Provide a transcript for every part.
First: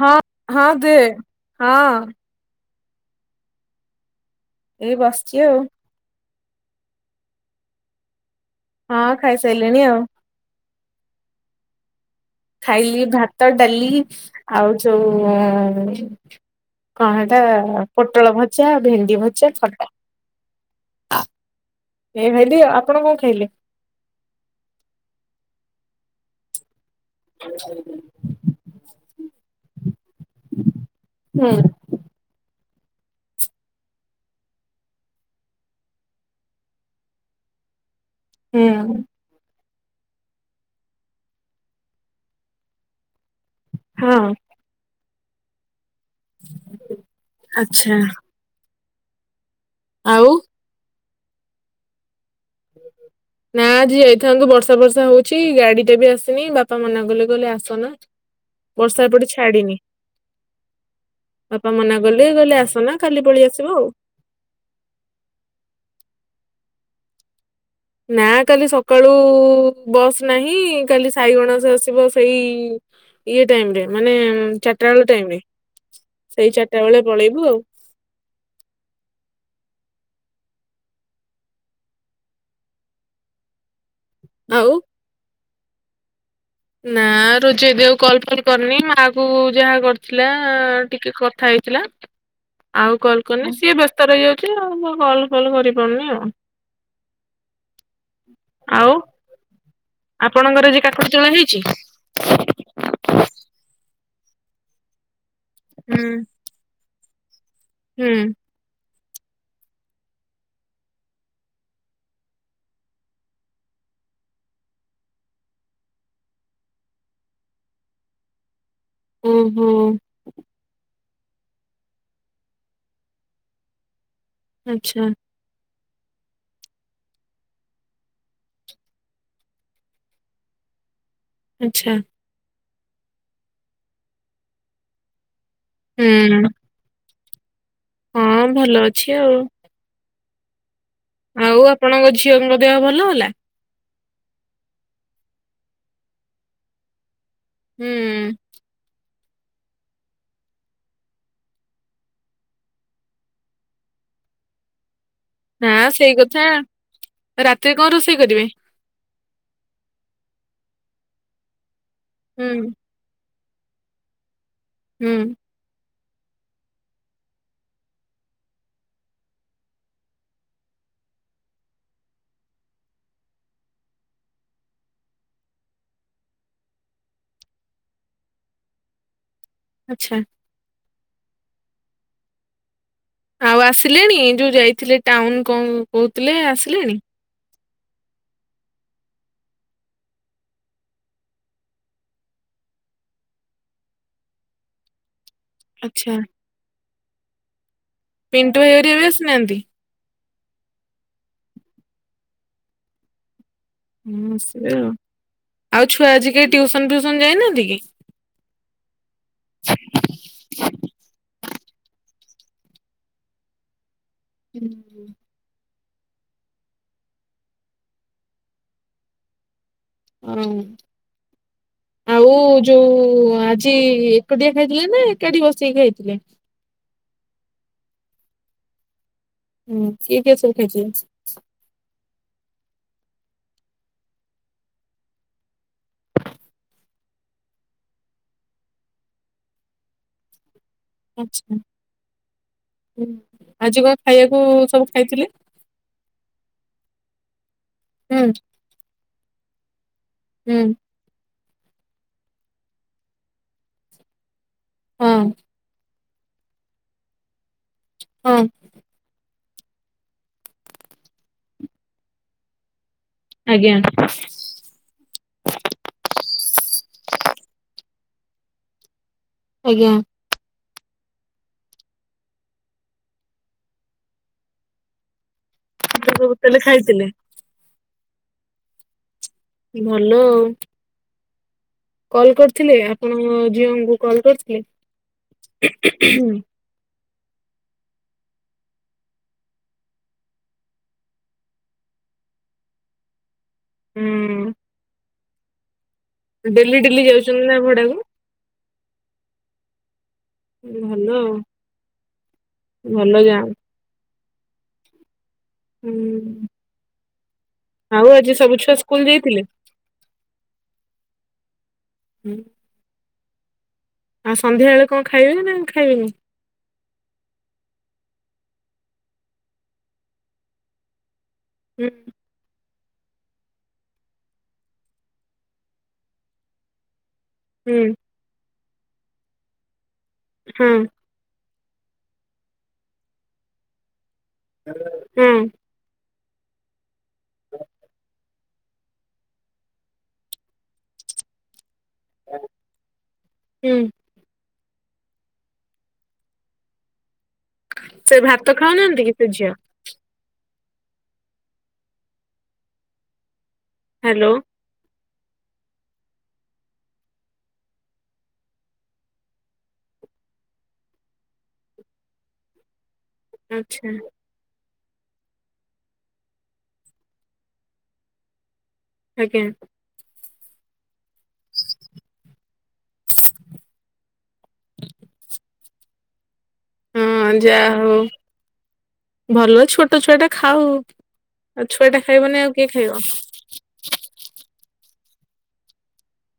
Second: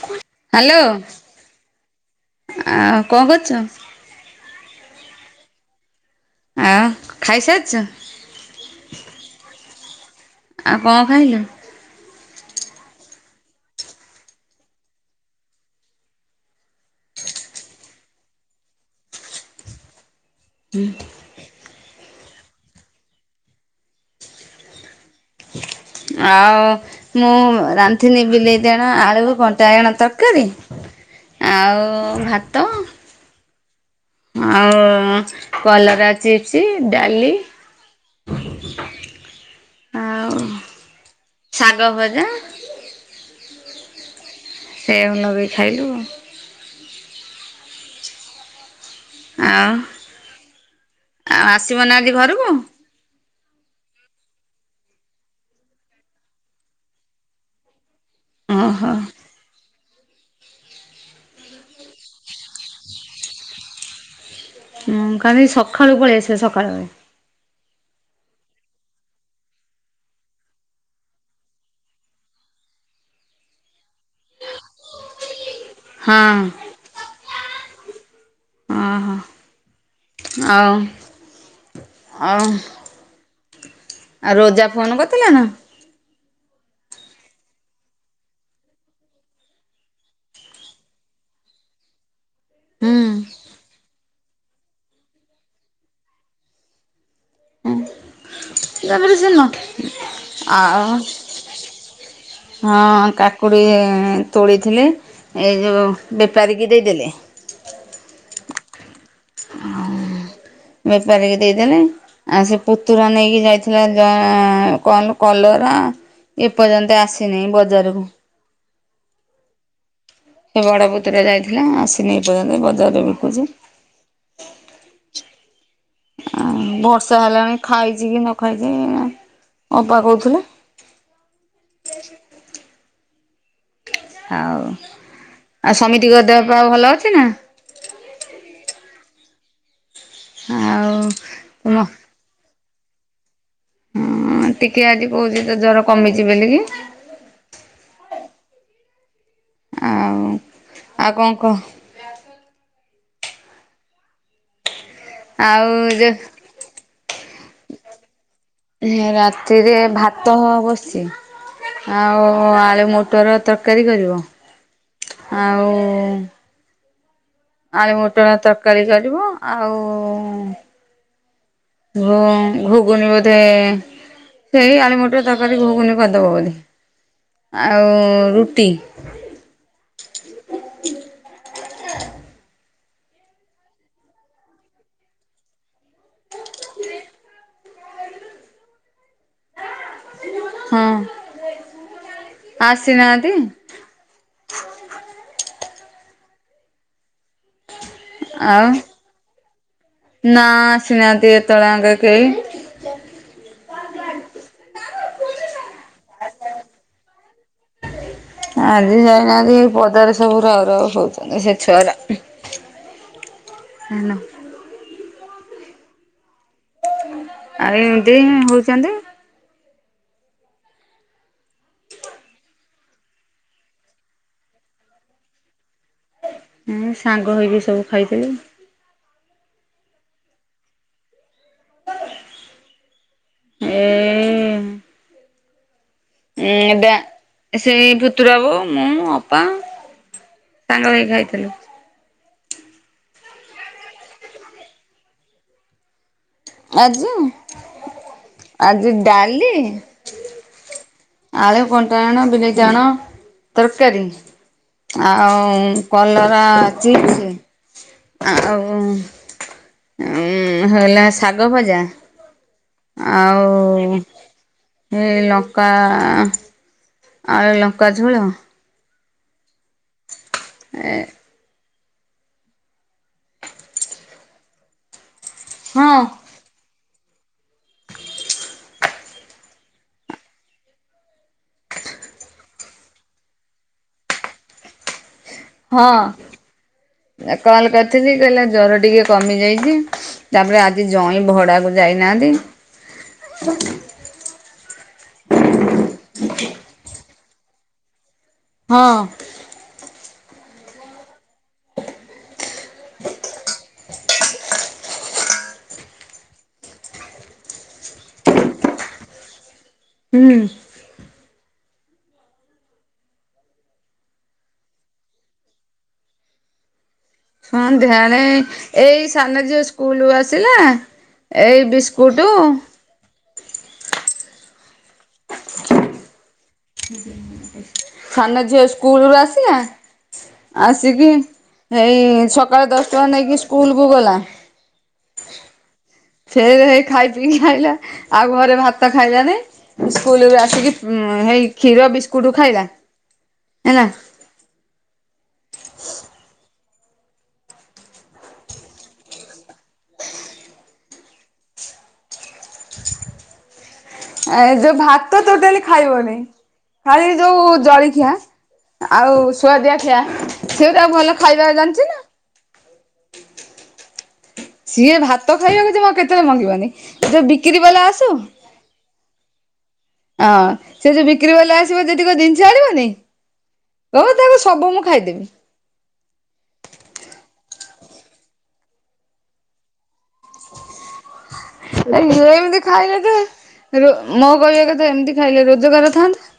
ହଁ ହଁ ଦେ ହଁ। ଆ କଣ କରୁଚ? ଏଇ ବସିଚି ଆଉ। ଆ ଖାଇସାରିଚ? ହଁ ଖାଇସାରିଲିଣି ଆଉ। ଆଉ କଣ ଖାଇଲ? ଖାଇଲି ଭାତ, ଡାଲି ଆଉ ଯୋଉ କଣ ହେଟା ପୋଟଳ ଭଜା, ଭେଣ୍ଡି ଭଜା, ଖଟା। ହୁଁ। [unintelligible] ଆପଣ କଣ ଖାଇଲେ? ଆଉ ମୁଁ ରାନ୍ଧିନି ବିଲେଇତିବାଇଗଣ, ଆଳୁ, କଣ୍ଟା ବାଇଗଣ ତରକାରୀ। ହୁଁ ଆଉ ଭା ଆଉ କଲରା ଚିପ୍ସ ଡାଲି [unintelligible] ଆଉ ଶାଗ ଭଜା। ହଁ। ସେଇଆକୁ ଲଗେଇକି ଖାଇଲୁ ଆଉ। ଆଚ୍ଛା। ଆଉ ଆଉ ଆଉ ଆସିବ ନା ଆଜି ଘରକୁ? ହୁ ହୁଁ। ନା ଆଜି ଯାଇଥାନ୍ତୁ ବର୍ଷା ବର୍ଷା ହଉଚି ଗାଡି ଟା ବି ଆସିନି, ବାପା ମନା କଲେ କହିଲେ ଆସନା। ଓହୋ ବର୍ଷା ଏପଟେ ଛାଡିନି। ବାପା ମନା କଲେ କହିଲେ ଆସନା କାଲି ପଳେଇ ଆସିବ ଆଉ। ହଁ କାଲି ସଖାଳୁ ପଳେଇ ଆସିବେ ସକାଳ ଓଳିଆ। ନା କାଲି ସକାଳୁ ବସ୍ ନାହିଁ କାଲି ସାଇଗଣସ ଆସିବ ସେଇ ଇଏ ଟାଇମ୍ ରେ ମାନେ ଚାରିଟା ବେଳ ଟାଇମରେ ହଁ ସେଇ ଚାରିଟା ବେଳେ ପଳେଇବୁ ଆଉ। ଅଁ ହଁ ଆଉ। ଆ ଆଉ ରୋଜା ଆଉ ଫୋନ କରିଥିଲା ନା। ନା ରୋଜ ଏବେ ଆଉ କଲ ଫଲ କରିନି ମାକୁ ଯାହା କରିଥିଲା ଟିକେ କଥା ହେଇ ଥିଲା। ଆଉ କଲ୍ ହୁଁ କରିନି ସିଏ ବ୍ୟସ୍ତ ରହିଯାଉଛି ଆଉ ମୁ କଲ୍ ଫଲ୍ କରିପାରୁନି ଆଉ। ହ [inaudible] ପଛନ [unintelligible] ଆପଣଙ୍କର ରିକାର୍ଡ ପରିଚୟ ହେଇଛି। ହଁ କାକୁଡ଼ି ତୋଳିଥିଲେ ଏ ଯେଉଁ ହୁଁ ବେପାରିକି ଦେଇଦେଲେ। ହୁଁ। ହଁ ବେପାରିକି ଦେଇଦେଲେ। ଆଉ ସେ ପୁତୁରା ନେଇକି ଯାଇଥିଲା ଜ କଣ କଲରା। ଏପର୍ଯ୍ୟନ୍ତ ଆସିନି ବଜାରକୁ। ଓ ହୋ। ସେ ବଡ ପୁତ୍ ପୁତୁରା ଯାଇଥିଲା ଆସିନି ଏପର୍ଯ୍ୟନ୍ତ ବଜାରରେ ବିକୁଛି। ଆଚ୍ଛା। ଆଉ ବର୍ଷା ହେଲାଣି ଖାଇଚି କି ନ ଖାଇଚି ଅପା କହୁଥିଲେ। ଆଚ୍ଛା। ଆଉ ଆ ସମିତିକ ହୁଁ ଦେହ ପା ଭଲ ଅଛି ନା। ହଁ ଭଲ ଅଛି ଆଉ। ଆଉ। ଆଉ ଆପଣଙ୍କ ଝିଅଙ୍କ ଦେହ ଭଲ ହେଲା। ହଁ ଟିକେ ଆଜି କହୁଚି ତ ଜର କମିଚି ବୋଲି କି। ହୁଁ। ଆଉ ଆଉ କଣ କହ। ଆଉ ନା ସେଇ କଥା ରାତିରେ କଣ ରୋଷେଇ କରିବେ। ରାତିରେ ଭାତ ବସିଚି ଆଉ ହୁଁ ଆଳୁ ମଟର ତର କାରୀ କରିବ। ହୁଁ। ଆଉ। ଆଳୁ ମଟର ତରକାରୀ କରିବୁ ଆଉ ଘୁ ଘୁଗୁନି ବଧେ। ସେଇ ଆଳୁମଟର ତରକାରୀ ଘୁଗୁନି କରିଦବ ବୋଧେ ଆଉ ରୁଟି। ଆଚ୍ଛା। ଆଉ ଆସିଲେଣି ଯୋଉ ଯାଇଥିଲେ ଟାଉନ ଙ୍କୁ କହୁଥିଲେ ଆସିଲେଣି। ହଁ ଆସିନାହାନ୍ତି। ଆଚ୍ଛା। ପିଣ୍ଟୁ ଆଉ ଭାଇ ହରିଆ ଆସିନାହାନ୍ତି। ନା ଆସିନାହାନ୍ତି ଏତେବେଳେ ଆଙ୍କେ କେହି। ହୁଁ ସେଆ ଆଉ ଛୁଆ ଆଜି କେହି ଟିଉସନ ଫିଉସନ୍ ଯାଇନାହାନ୍ତି କି? ଆଜି ଯାଇନାହାନ୍ତି, ଏଇ ପଦାରେ ସବୁ ରାଉ ରାଉ ହଉଛନ୍ତି ସେ ଛୁଆରା। ହ୍ୟାନୋ। ହୁଁ। ଆଉ ଏମିତି ହଉଚନ୍ତି। ଅଁ। ଆଉ ଯୋଉ ଆଜି ଏକୁଟିିଆ ଖାଇଥିଲେ ନା ଏକାଠି ବସିକି ଖାଇଥିଲେ? ଉଁ ସାଙ୍ଗ ହେଇକି ସବୁ ଖାଇଥିଲୁ। ହୁଁ କିଏ କିଏ ସବୁ ଖାଇଥିଲ? ଏ ଏ ଡା ସେଇ ପୁତୁରା ବୋଉ ମୁଁ ଅପା। ସାଙ୍ଗ ହେଇକି ଖାଇଥିଲୁ। ଆଚ୍ଛା ହଁ ଆଜି କଣ ଖାଇବାକୁ ସବୁ ଖାଇଥିଲେ? ଆଜି ହୁଁ ଆଜି ଡାଲି ହୁଁ। ଆଳୁ କଣ୍ଟା ବାଇଗଣ ବିଲାତି ବାଗଗଣ ତରକାରୀ ହଁ ଆଉ କଲରା ଚିପ୍ସି ହଁ ଆଉ ଉଁ ହେଲା ଶାଗ ଭଜା ଆଜ୍ଞା ଆଉ ଏ ଲଙ୍କା ଆଉ ଏ ଲଙ୍କା ଝୋଳ। ଆଜ୍ଞା। ଏ ହଁ ଏତେ ସବୁ ତାଲେ ଖାଇଥିଲେ? ଭଲ ଆଉ। କଲ୍ କରିଥିଲେ ଆପଣଙ୍କ ଝିଅଙ୍କୁ କଲ୍ କରିଥିଲେ? ହଁ ଏ କଲ୍ କରିଥିଲି କହିଲା ଜର ଟିକେ କମି ଯାଇଚି। ତାପରେ ଆଜି ଜଇଁ ଭଡାକୁ ଯାଇନାହାଁନ୍ତି। ହୁଁ। ଡେଲି ଡେଲି ଯାଉଛନ୍ତି ନା ଭଡାକୁ? ହଁ। ଭଲ ଆଉ ଭଲ ଯା ହୁଁ। ଆଉ ଆଜି ସବୁ ଛୁଆ ସ୍କୁଲ ଯାଇଥିଲେ? ହୁଁ। ହୁଁ। ଆଉ ସନ୍ଧ୍ୟା ବେଳେ କଣ ଖାଇବେ ନା ଖାଇବେନି? ସନ୍ଧ୍ୟା ବେଳେ ଏଇ ସାନ ଝିଅ ସ୍କୁଲୁ ଆସିଲା ଏଇ ହୁଁ ବିସ୍କୁଟୁ [inaudible] [unintelligible] ହୁଁ। ସାନ ଝିଅ ସ୍କୁଲରୁୁ ଆସିଲା ହଁ ଆସିକି ହେଇ ସକାଳେ ଦଶ ଟଙ୍କା ନେଇକି ସ୍କୁଲକୁ ଗଲା। ହୁଁ। ସେ ହେଇ ଖାଇ ପିଇକି ଆଇଲା ଆଉ ଘରେ ଭାତ ଖାଇଲା ନାଇଁ। ସ୍କୁଲରୁ ଆସିକି ଉଁ ହେଇ କ୍ଷୀର ବିସ୍କୁଟ ଖାଇଲା ହୁଁ ହେଲା। ସେ ଭାତ ଖାଉ ନାହାଁନ୍ତି କି ସେ ଝିଅ? ହ୍ୟାଲୋ ଏ ଯୋଉ ଭାତ ଟୋଟାଲି ଖାଇବନି ଖାଲି ଯୋଉ ଜଳିଖିଆ। ଆଉ ସୁୁଆଦିଆଖିଆ ସେଉରା ଭଲ ଖାଇବାକୁ ଜାଣିଛି ନା। ଆଚ୍ଛା। ସିଏ ଭାତ ଖାଇବାକୁ ଜମା କେତେବେଳେ ମଙ୍ଗିବନି ଯ ବିକ୍ରି ବାଲା ଆସୁ ଆଜ୍ଞା। ହଁ ସେ ଯୋଉ ବିକ୍ରି ବାଲା ଆସିବ ଯେତୀକ ଜିନିଷ ଆଣିବନି କହିବ ତାକୁ ସବୁ ମୁଁ ଖାଇଦେବି। ହଁ ଯା ହଉ ଭଲ ଛୋଟ ଛୁଆଟା। ଖାଉ ଆଉ ଛୁଆ ଟା ଖାଇବନି ଆଉ ଏମିତି କିଏ ଖାଇଲେ ଖାଇବ? ତ ମୋ କହିବା କଥା ଏମିତି ଖାଇଲେ ରୋଜଗାର ଥାନ୍ତା।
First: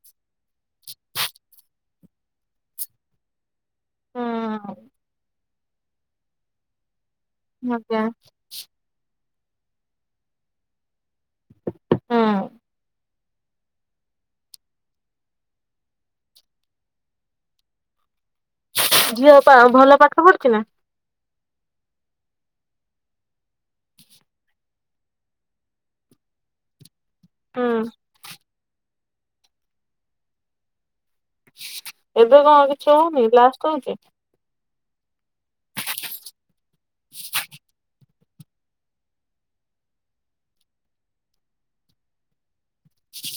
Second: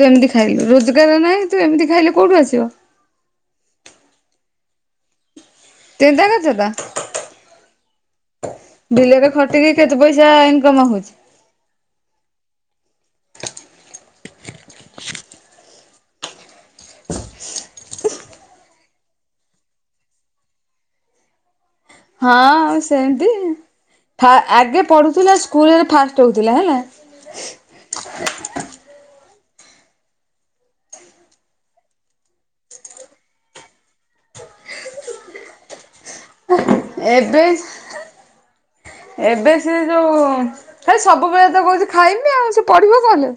ତୁ ଏମିତି ଖାଇଲୁ ରୋଜଗାର ନାହିଁ ତୁ ଏମିତି ଖାଇଲେ କୋଉଠୁ ଆସିବ। ହଁ। [unintelligible] ଆଜ୍ଞା। ବିଲରେ ଖଟିକି କେତେ ପଇସା ଇନକମ ହଉଛି? ହୁଁ। ଝିଅ ପା ଭଲ ପାଠ ପଢୁଚି ନା? ହଁ ସେମିତି ଆଗେ ପଢ଼ୁଥିଲା ସ୍କୁଲରେ ଫାଷ୍ଟ ହେଉଥିଲା ହେଲା। ହୁଁ। ଏବେ କଅଁ କିଛି ହଉନି ଲାଷ୍ଟ ହଉଛି। ଏବେ ଏବେ ସିଏ ଯୋଉ ହେ ସବୁବେଳେ ତ କହୁଛି ଖାଇମି ଆଉ ସେ ପଢ଼ିବ କଣ ଲୋ।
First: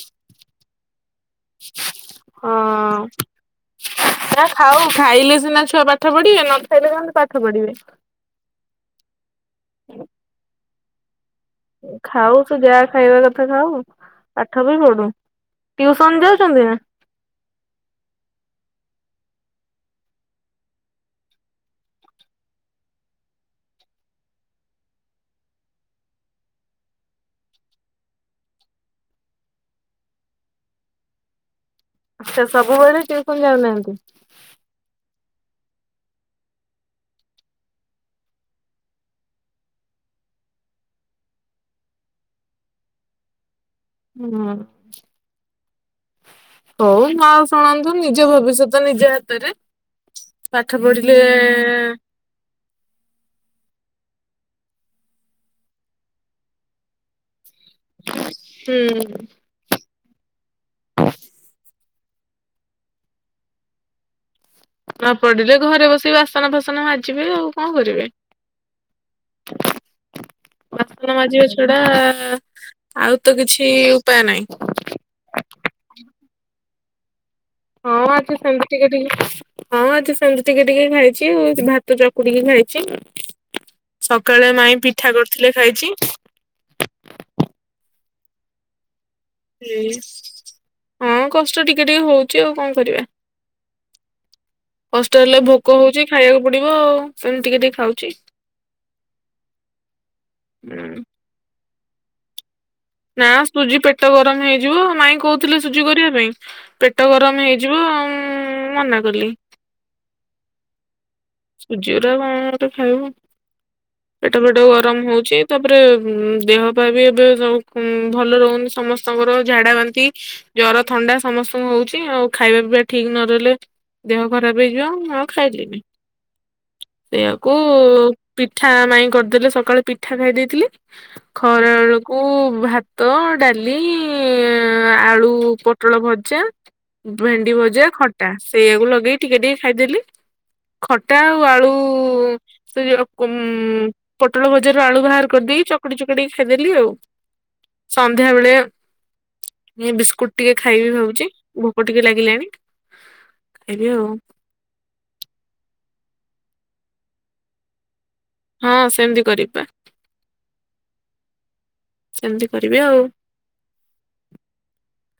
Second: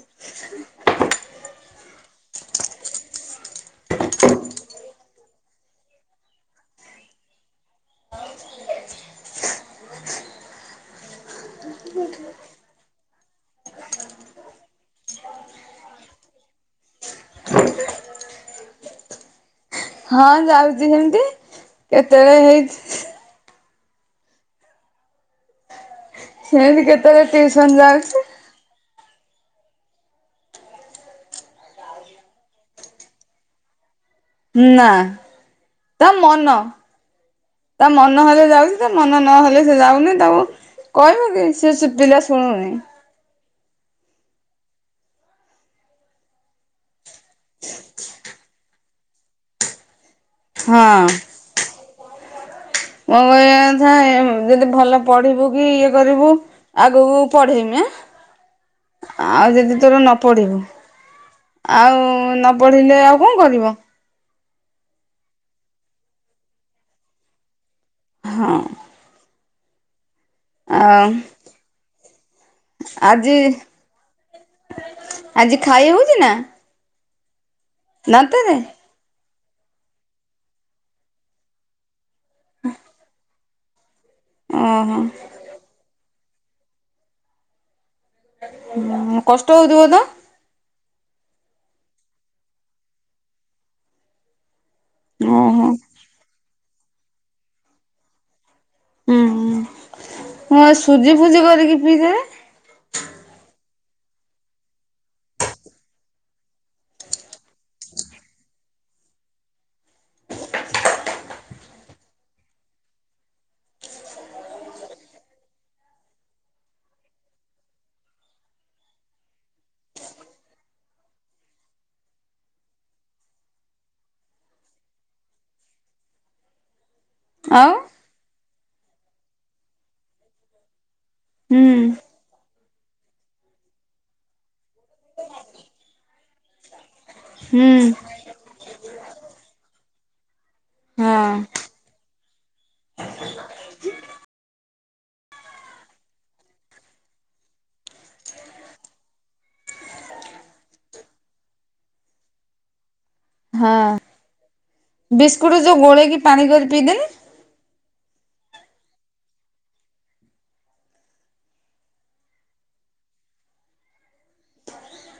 ହଁ। ନା ଖାଉ ଖାଇଲେ ସିନା ଛୁଆ ପାଠ ପଢିବେ ନ ଖାଇଲେ କଣ ପାଠ ପଢିବେ। ଖାଉ ତୁ ଯାହା ଖାଇବା କଥା ଖାଉ ପାଠ ବି ପଢୁ। ଟ୍ୟୁସନ୍ ଯାଉଚନ୍ତି ନା। ହଁ ଯାଉଛି ସେମିତି କେତେବେଳେ ହେଇଛି ସେନ୍ତି କେତେବେଳେ ଟିଉସନ ଯାଉଛି। ସେ ସବୁବେଳେ ଟିଉସନ ଯାଉନାହାନ୍ତି? ନା ତା ମନ। ତା ମନ ହେଲେ ଯାଉଛି ତା ମନ ନହଲେ ସେ ଯାଉନି ତାକୁ- କହିବ କି ସେ ଶ ପିଲା ଶୁଣୁନି। ହୁଁ ହଉ। ହଁ ଶୁଣନ୍ତୁ ନିଜ ଭବିଷ୍ୟତ ନିଜ ହାତରେ ପାଠ ହଁ ପଢିଲେ- ମୋ କୁହିଆ କଥା ଯଦି ଭଲ ପଢିବୁ କି ଇଏ କରିବୁ ଆଗକୁ ପଢେଇମି ଆଁ ହୁଁ ଆଉ ଯଦି ତୋର ନ ପଢିବୁ ଆଉ ନ ପଢ଼ିଲେ ଆଉ କଅଁ କରିବ। ନ ପଡିଲେ ଘରେ ବସିକ ବାସନ ଫାସନ ମାଜିବେ ଆଉ କଅଁ କରିବେ। ହଁ। ଆଉ ବାସନ ମାଜିବା ଛଡା ଆଉ ଆଜି ତ କିଛି ଉପାୟ ନାହିଁ। ଆଜି ଖାଇ ହଉଛି ନା? ହଁ ଆଜି ଦାନ୍ତରେ ସେମିତି ଟିକେ ଟିକେ ହଁଆଜି ସେମିତି ଟିକେ ଟିକେ ଖାଇଛି ଭାତ ଚକୁଡ଼ିକି ଖାଇଛି। ସକାଳେ ମାଇଁ ଓହୋ ପିଠା କରିଥିଲେ ଖାଇଚି। ନା। ଏଇ ହଁ କଷ୍ଟ ଟିକେ ଟିକେ ହଉଚି ଆଉ କଣ କରିବା। ହଷ୍ଟେ ହେଲେ ଓହୋ ଭୋକ ହଉଚି ଖାଇବାକୁ ପଡ଼ିବ ଆଉ ସେମିତିି ଟିକେ ଟିକେ ଖାଉଚି। ଉଁ ହଁ ହଁ ହୁଁ ସୁଜି ଫୁଜି କରିକି ପିଇ ଦେବେ। ନା ସୁଜି ପେଟ ଗରମ ହେଇଯିବ ମାଇଁ କହୁଥିଲେ ସୁଜି କରିବା ପାଇଁ ପେଟ ଗରମ ହେଇଯିବ ଉଁ ମନା କଲି। ସୁଜିଗୁରା କଣ ଗୋଟେ ଖାଇବୁ? ପେଟ ଫେଟ ଗରମ ହଉଚି ତାପରେ ଦେହ ପାଇଁ ବି ଏବେ ଭଲ ରହୁନି ସମ ସମସ୍ତଙ୍କର ଝାଡା ବାନ୍ତି ଜର ଥଣ୍ଡା ସମସ୍ତଙ୍କୁ ହଉଚି ଆଉ ଖାଇବା ପିଇବା ଠିକ୍ ନରହିଲେ ଦେହ ଖରାପ୍ ହେଇଯିବ ମୁଁ ଆଉ ଖାଇଲିନି। ସେଇଆକୁ ଆଉ ପିଠା ମାଇଁ କରିଦେଲେ ସକାଳେ ପିଠା ଖାଇ ଦେଇଥିଲି। ହୁଁ ଖରାବେଳକୁ କୁ ଭାତ ଡ଼ାଲି ଆଳୁ ପୋଟଳ ଭଜା ଭେଣ୍ଡି ହୁଁ ଭଜା ଖଟା ସେଇଆକୁ ଲଗେଇକି ଟିକେ ଟିକେ ଖାଇଦେଲି। ଖଟା ହଁ ଆଉ ଆଳୁ ସେ ପମ୍ ପୋଟଳ ଭଜାରୁ ଆଳୁ ବାହାର କରିଦେଇ ଚକଡି ଚକଡି ଖାଇଦେଲି ଆଉ। ସନ୍ଧ୍ୟାବେଳେ ଏଇ ବିସ୍କୁଟ୍ ଟିକେ ଖାଇବି ଭାବୁଚି ଭୋକ ଟିକେ ଲାଗିଲାଣି। ହଁ ଖାଇବି ଆଉ। ବିସ୍କୁଟ ଯୋଉ ଗୋଳେଇକି ପାଣି କରି ପିଇଦେନି। ହଁ ସେମିତି କରିପା। ସେମିତି କରିବି ଆଉ।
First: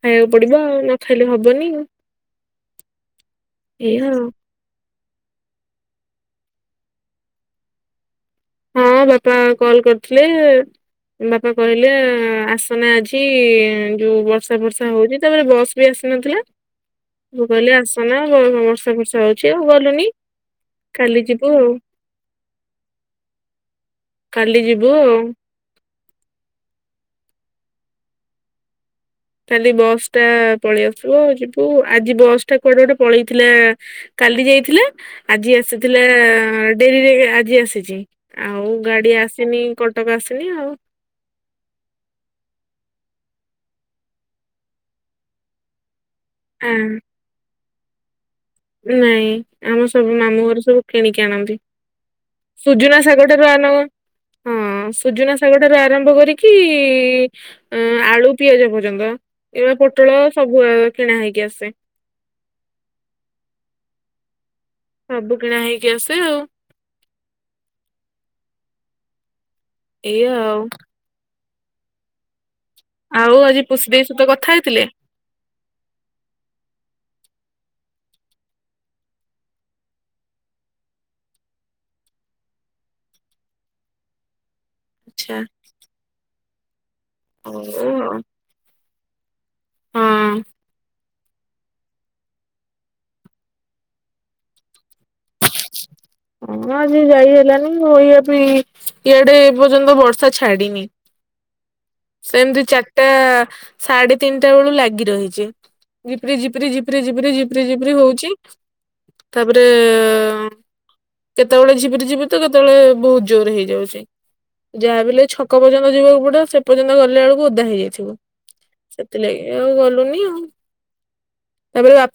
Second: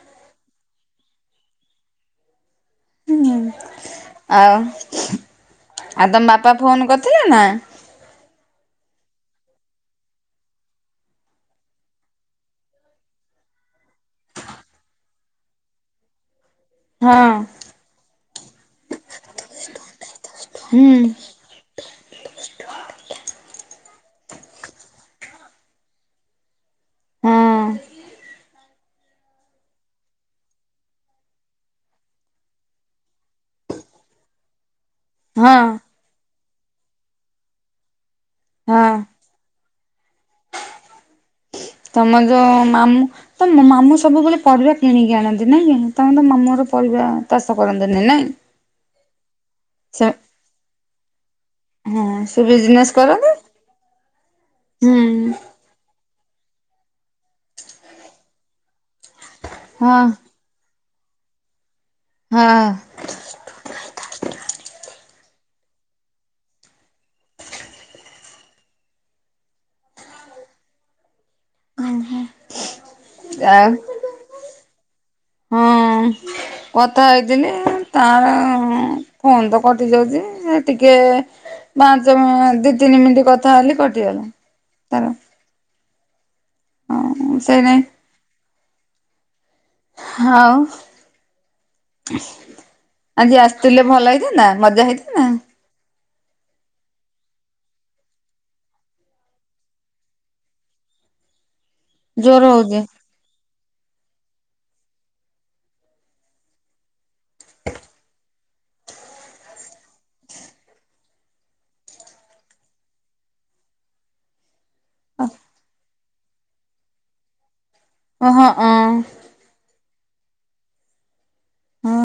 ଖାଇବାକୁ ପଡ଼ିବ ଆଉ ନଖାଇଲେ ହବନି। ଏଇ ହଉ। ଆଉ ଆଉ ତମ ବାପା ଫୋନ୍ କରିଥିଲେ ନା? ହଁ ବାପା କଲ୍ କରିଥିଲେ। ବାପା କହିଲେ ଆସନା ଆଜି ଯୋଉ ବର୍ଷା ବର୍ଷା ହଉଚି ତାପରେ ବସ୍ ବି ଆସିନଥିଲା। ହଁ ମୁଁ କହିଲି ଆସନା ବର୍ଷା ଫର୍ଷା ହଉଚି ଆଉ ଗଲୁନି ହୁଁ କାଲି ଯି ଓ କାଲି ଯିବୁ ଆଉ। ହଁ କାଲି ବସ୍ ଟା ପଳେଇ ଆସିବ ଯିବୁ ଆଜି ବସ୍ ଟା କୁଆଡ଼େ ଗୋଟେ ପଳେଇଥିଲା। କାଲି ଯାଇଥିଲା। ହଁ ଆଜି ଆସିଥିଲା ଡେରିରେ ଆଜି ଆସିଛି ଆଉ ହଁ ଗାଡ଼ି ଆସିନି କ କଟକ ଆସିନି ଆଉ। ତମର ଯ ମାମୁଁ ତମ ମାମୁଁ ସବୁବେଳେ ପରିବା କିଣିକି ଆଣନ୍ତି ନାଇଁକି ତମେ ତ ମାମୁ ତମର ଆ ପରିବା ଚାଷ କରନ୍ତିନି ନାଇଁ। ନାଇଁ ଆମ ସେ ସବୁ ମାମୁଁ ଘର ସବୁ କିଣିକି ଆଣନ୍ତି। ହଁ ସେ ବିଜନେସ୍ ସୁଜୁନା କରନ୍ତି ସାଗଠାରୁ ଆ ହଁ ହୁଁ ସୁଜନା ସାଗ ଠାରୁ ଆରମ୍ଭ କରିକି ଅଁ ଆଳୁ ପିଆଜ ପର୍ଯ୍ୟନ୍ତ ଏରା ହଁ ପୁଟଳ ସବୁ ଆମ କିଣା ହେଇକି ଆସେ। ହଁ। ସବୁ କିଣା ହେଇକି ଆସେ ଆଉ। ଏଇ ୟା ଆଉ। ଆଉ ଆଜି ପୁଷ୍ଡେ ଭାଇ ସହିତ କଥା ହେଇଥିଲେ। ହଁ। କଥା ହେଇଥିଲି ତାର ଫୋନ ତ କଟି ଯାଉଛି ସେ ଟିକେ। ପାଞ୍ଚ ଦି ତିନି ମିନିଟ କଥା ହେଲି କଟିଗଲା ତାର। ହଁ। ହଁ ସେଇ ନାଇଁ [unintelligible] ହଁ ଆଉ। ଆଜି ଆସିଥିଲେ ଭଲ ହେଇଥାନ୍ତା ମଜା ହେଇଥାନ୍ତା ହଁ ଆଜି ଯାଇ ହେଲାନି ମୁଁ ଏଇଆ ବି ଇଆଡେ ଏପର୍ଯ୍ୟନ୍ତ ବର୍ଷା ଛାଡିିନି। ଜୋର ସେମିତି ହଉଛି ଚା। ସାଢେ ତିନିଟା ବେଳୁ ଲାଗି ରହିଛି ଜିପରି ଜିପରି ଜିପରି ଜିପରି ଜିପରିିି ଜିପ୍ରି ହଉଛି ତାପରେ। କେତେବେଳେ ଜିପରି ଜିପରି ତ କେତେବେଳେ ବହୁତ ଜୋର ହେଇଯାଉଛି। ଯାହାବି ହେଲେ ଛକ ପର୍ଯ୍ୟନ୍ତ ଯିବାକୁ ପଡିବ ସେ ପର୍ଯ୍ୟନ୍ତ ଗଲା ବେଳକୁ ଓଦା ହେଇଯାଉଏ। ଓହଁ ଅଁ ସେଥିଲାଗି ଆଉ ଗଲୁନି ଆଉ ତାପରେ ବାପା